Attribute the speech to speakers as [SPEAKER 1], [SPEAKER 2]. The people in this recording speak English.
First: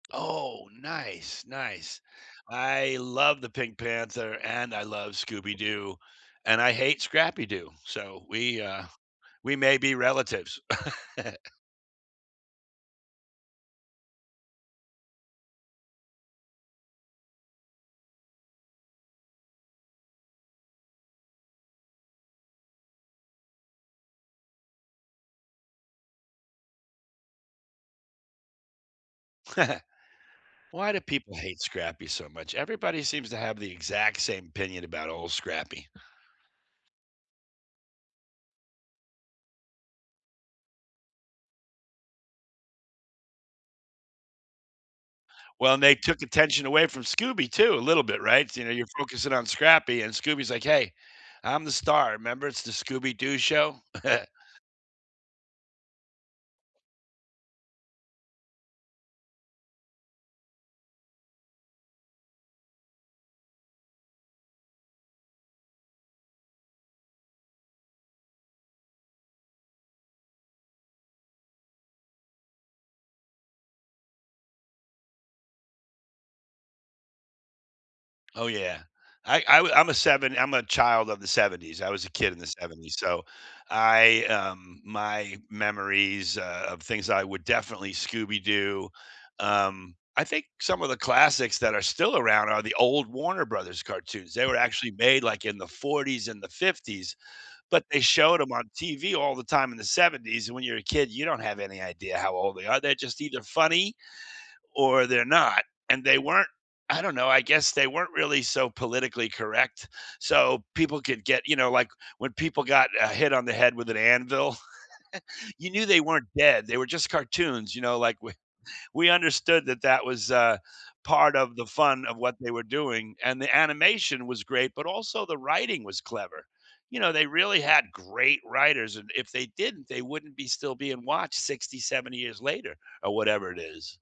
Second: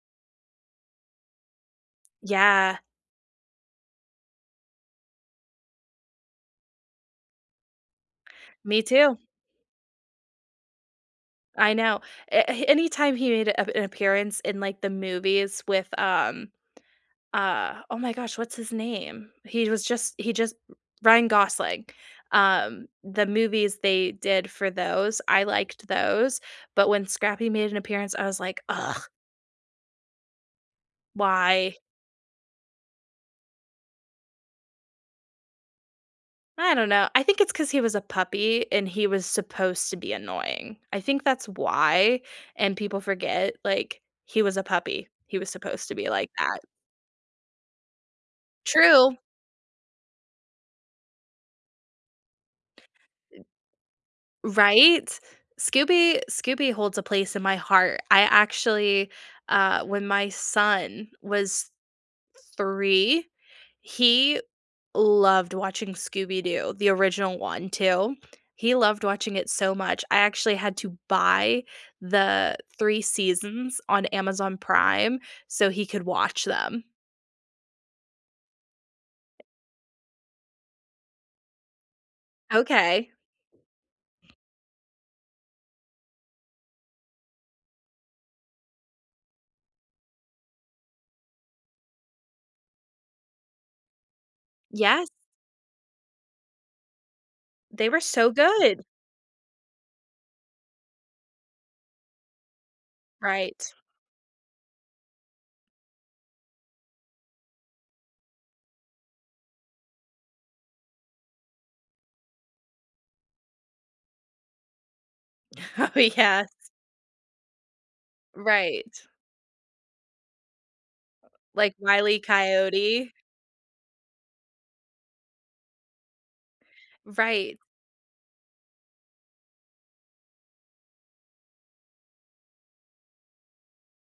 [SPEAKER 1] Oh, nice, nice.
[SPEAKER 2] Yeah.
[SPEAKER 1] I love the Pink Panther, and I love Scooby Doo, and I hate Scrappy Doo, so we,
[SPEAKER 2] Me
[SPEAKER 1] uh
[SPEAKER 2] too.
[SPEAKER 1] we may be relatives.
[SPEAKER 2] I know, a anytime he made ap an appearance in, like, the movies with, um, uh oh my gosh, what's his name? He was just he just Ryan Gosling. Um, the movies they did for those, I liked those, but when Scrappy made an appearance I was like, "Ugh."
[SPEAKER 1] Why do people hate
[SPEAKER 2] Why?
[SPEAKER 1] Scrappy so much, everybody seems to have the exact same opinion about old Scrappy.
[SPEAKER 2] I don't know, I think it's 'cause he was a puppy and he was supposed to be annoying. I think that's why, and people forget, like, he was a puppy, he was
[SPEAKER 1] Well, and
[SPEAKER 2] supposed
[SPEAKER 1] they
[SPEAKER 2] to be
[SPEAKER 1] took
[SPEAKER 2] like that.
[SPEAKER 1] attention away from Scooby too a little bit, right, so you know, you're
[SPEAKER 2] True.
[SPEAKER 1] focusing on Scrappy, and Scooby's like, "Hey, I'm the star, remember? It's the Scooby Doo
[SPEAKER 2] Eh, b
[SPEAKER 1] show?"
[SPEAKER 2] Right? Scooby Scooby holds a place in my heart. I actually uh, when my son was 3, he loved watching Scooby Doo, the original one too. He loved watching it so much, I actually had to buy the 3 seasons on Amazon Prime so he could watch them.
[SPEAKER 1] Oh, yeah. I I wa I'm a seven I'm a child of the ‘70s, I was a kid in the ‘70s,
[SPEAKER 2] Okay.
[SPEAKER 1] so I, um my memories, uh, of things that I would definitely Scooby Doo um, I think some of the classics that are still around are the old Warner Brothers cartoons. They were actually
[SPEAKER 2] Yes.
[SPEAKER 1] made, like, in the ‘40s and the ‘50s, but
[SPEAKER 2] They
[SPEAKER 1] they
[SPEAKER 2] were so
[SPEAKER 1] showed 'em on
[SPEAKER 2] good.
[SPEAKER 1] TV all the time in the ‘70s, and when you're a kid, you don't have any idea how old they are, they're just either
[SPEAKER 2] Right.
[SPEAKER 1] funny or they're not and they weren't. I don't know, I guess they weren't really so politically correct so people could get you know, like, when people got, uh, hit on the head with an anvil, you knew
[SPEAKER 2] Oh,
[SPEAKER 1] they weren't
[SPEAKER 2] yes.
[SPEAKER 1] dead, they were just cartoons, you know, like, we
[SPEAKER 2] Right.
[SPEAKER 1] we understood that that was, uh, part of the
[SPEAKER 2] Like,
[SPEAKER 1] fun
[SPEAKER 2] Wile
[SPEAKER 1] of
[SPEAKER 2] E.
[SPEAKER 1] what they were
[SPEAKER 2] Coyote?
[SPEAKER 1] doing, and the animation was great, but also the writing was clever. You know, they really
[SPEAKER 2] Right.
[SPEAKER 1] had great writers and if they didn't, they wouldn't be still being watched 60, 70 years later or whatever it is.